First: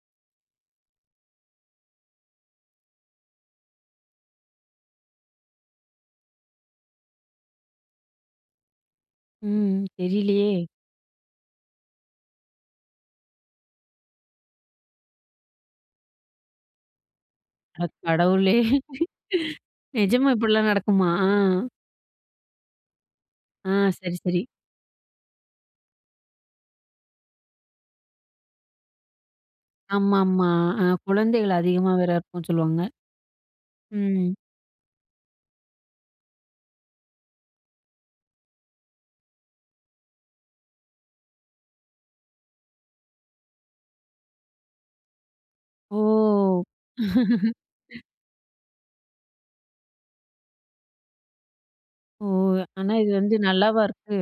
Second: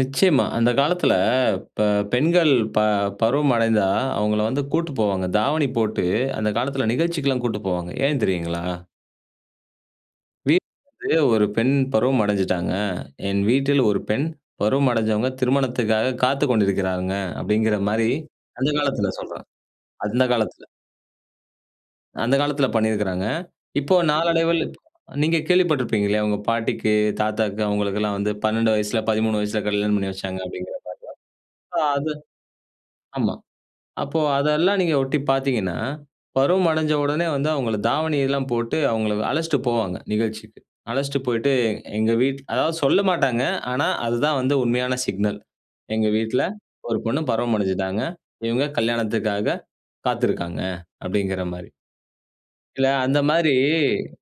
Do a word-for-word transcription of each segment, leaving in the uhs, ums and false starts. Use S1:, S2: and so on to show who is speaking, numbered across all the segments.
S1: நிச்சயமா, அந்த காலத்தில இப்ப பெண்கள் ப பருவம் அடைந்தா, அவுங்கள வந்து கூட்டு போவாங்க. தாவணி போட்டு அந்த காலத்தில நிகழ்ச்சிக்கிலாம் கூட்டு போவாங்க. ஏன் தெரியுங்களா?
S2: ம், தெரியலயே!
S1: வீட்ல [unintelligible] ஒரு பெண் பருவம் அடைஞ்சுட்டாங்க, என் வீட்டில் ஒரு பெண் பருவம் அடைஞ்சவங்க, திருமணத்துக்காக காத்துக் கொண்டிருக்கிறாங்க.
S2: அட,
S1: அப்பிடிங்கிறமாரி
S2: கடவுளே!
S1: அந்த காலத்தில சொல்றேன். அந்த
S2: நிஜமா!
S1: காலத்தில,
S2: இப்பிடிலாம் நடக்குமா?
S1: அந்த காலத்தில பண்ணியிருக்கிறாங்க.
S2: ஆ.
S1: இப்போ
S2: சரி, சரி.
S1: நாளடைவில நீங்க கேள்விப்பட்டிருப்பீங்க இல்லயா! உங்க பாட்டிக்கு, தாத்தாக்கு அவுங்களுக்கெல்லாம் வந்து பன்னெண்டு வயசில, பதிமூனு வயசில கல்யாணம் பண்ணி
S2: ஆமா,
S1: வச்சாங்க
S2: ஆமா.
S1: அப்பிடிங்கிற
S2: அ,
S1: மாரிலாம்.
S2: குழந்தைகள்
S1: அ
S2: அதிகமா வேற
S1: அது
S2: இருக்குன்னு சொல்லுவாங்க,
S1: ஆமா, அப்போ
S2: ம்.
S1: அதெல்லாம் நீங்க ஒட்டி பார்த்தீங்கன்னா, பருவம் அடஞ்ச உடனே வந்து அவுங்கள தாவணி எல்லாம் போட்டு அவுங்க அழச்சிட்டு போவாங்க. நிகழ்ச்சிக்கு, அழச்சிட்டு போயிட்டு எ எங்க வீட் அதாவது சொல்லமாட்டாங்க. ஆனா, அதுதான் வந்து உண்மையான சிக்னல் எங்க வீட்ல
S2: ஓ!
S1: ஒரு பொண்ணு பருவம் அடஞ்சுட்டாங்க. இவுங்க கல்யாணத்துக்காக காத்திருக்கிறாங்க, அப்பிடிங்கிறமாரி.
S2: ஓ!
S1: இல்ல,
S2: ஆனா, இது வந்து
S1: அந்தமாரி
S2: நல்லாவா இருக்கு?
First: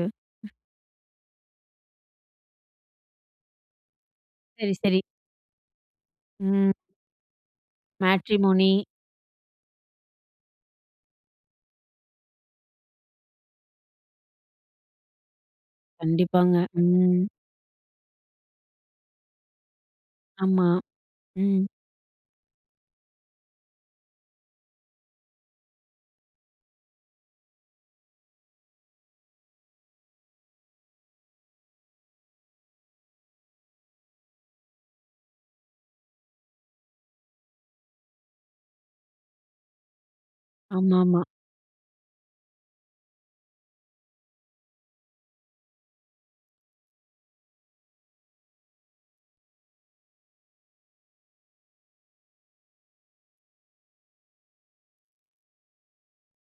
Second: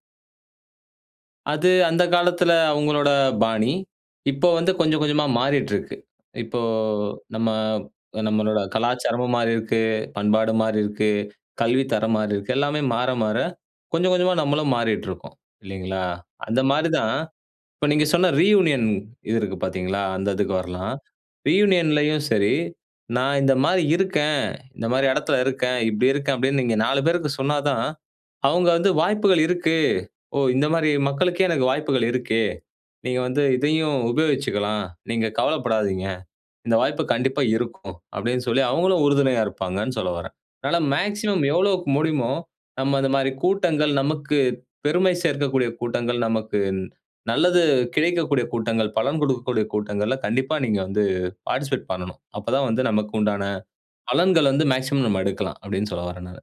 S1: அது அந்த காலத்தில அவுங்களோட பாணி. இப்போ வந்து
S2: சரி, சரி.
S1: கொஞ்சம், கொஞ்சமா மாறிட்டு இருக்கு. இப்போ
S2: ம்.
S1: நம்ம நம்மளோட
S2: மேட்ரிமோனி.
S1: கலாச்சாரமும் மாறியிருக்கு, பண்பாடு மாறியிருக்கு, கல்வி தரம் மாறியிருக்கு. எல்லாமே மாற, மாற கொஞ்சம், கொஞ்சமா நம்மளும் மாறிட்டு இருக்கோம், இல்லேங்களா!
S2: கண்டிப்பாங்க,
S1: அந்த மாரி தான்,
S2: ம்.
S1: இப்ப நீங்க சொன்ன ரியூனியன் இது இருக்கு பார்த்தீங்களா, அந்த இதுக்கு
S2: ஆமா,
S1: வரலாம்.
S2: ம்.
S1: ரியூனியன்லயும் சரி, நான் இந்தமாரி இருக்கேன், இந்தமாரி எடத்தில இருக்கேன், இப்பிடி இருக்கேன் அப்பிடின்னு நீங்க நாலு பேருக்கு சொன்னாதான், அவுங்க வந்து வாய்ப்புகள் இருக்கு. ஓ! இந்தமாரி மக்களுக்கே எனக்கு வாய்ப்புகள் இருக்கு. நீங்க வந்து இதையும் உபயோகிச்சுக்கலாம். நீங்க கவலைப்படாதீங்க. இந்த வாய்ப்பு கண்டிப்பா இருக்கும். அப்பிடின்னு சொல்லி அவுங்களும் உறுதுணையா இருப்பாங்கன்னு சொல்ல வரேன். அதனால
S2: ஆமா, ஆமா.
S1: மேக்ஸிமம் எவ்வளோக்கு முடியுமோ, நம்ம அந்தமாரி கூட்டங்கள், நமக்கு பெருமை சேர்க்கக்கூடிய கூட்டங்கள், நமக்கு நல்லது கிடைக்கக்கூடிய கூட்டங்கள், பலன் கொடுக்கக்கூடிய கூட்டங்கல்ல, கண்டிப்பா நீங்க வந்து பார்ட்டிசிபேட் பண்ணனும். அப்ப தான் வந்து நமக்கு உண்டான பலன்கள் வந்து மேக்ஸிமம் நம்ம எடுக்கலாம் அப்பிடின்னு சொல்ல வரேன் நானு.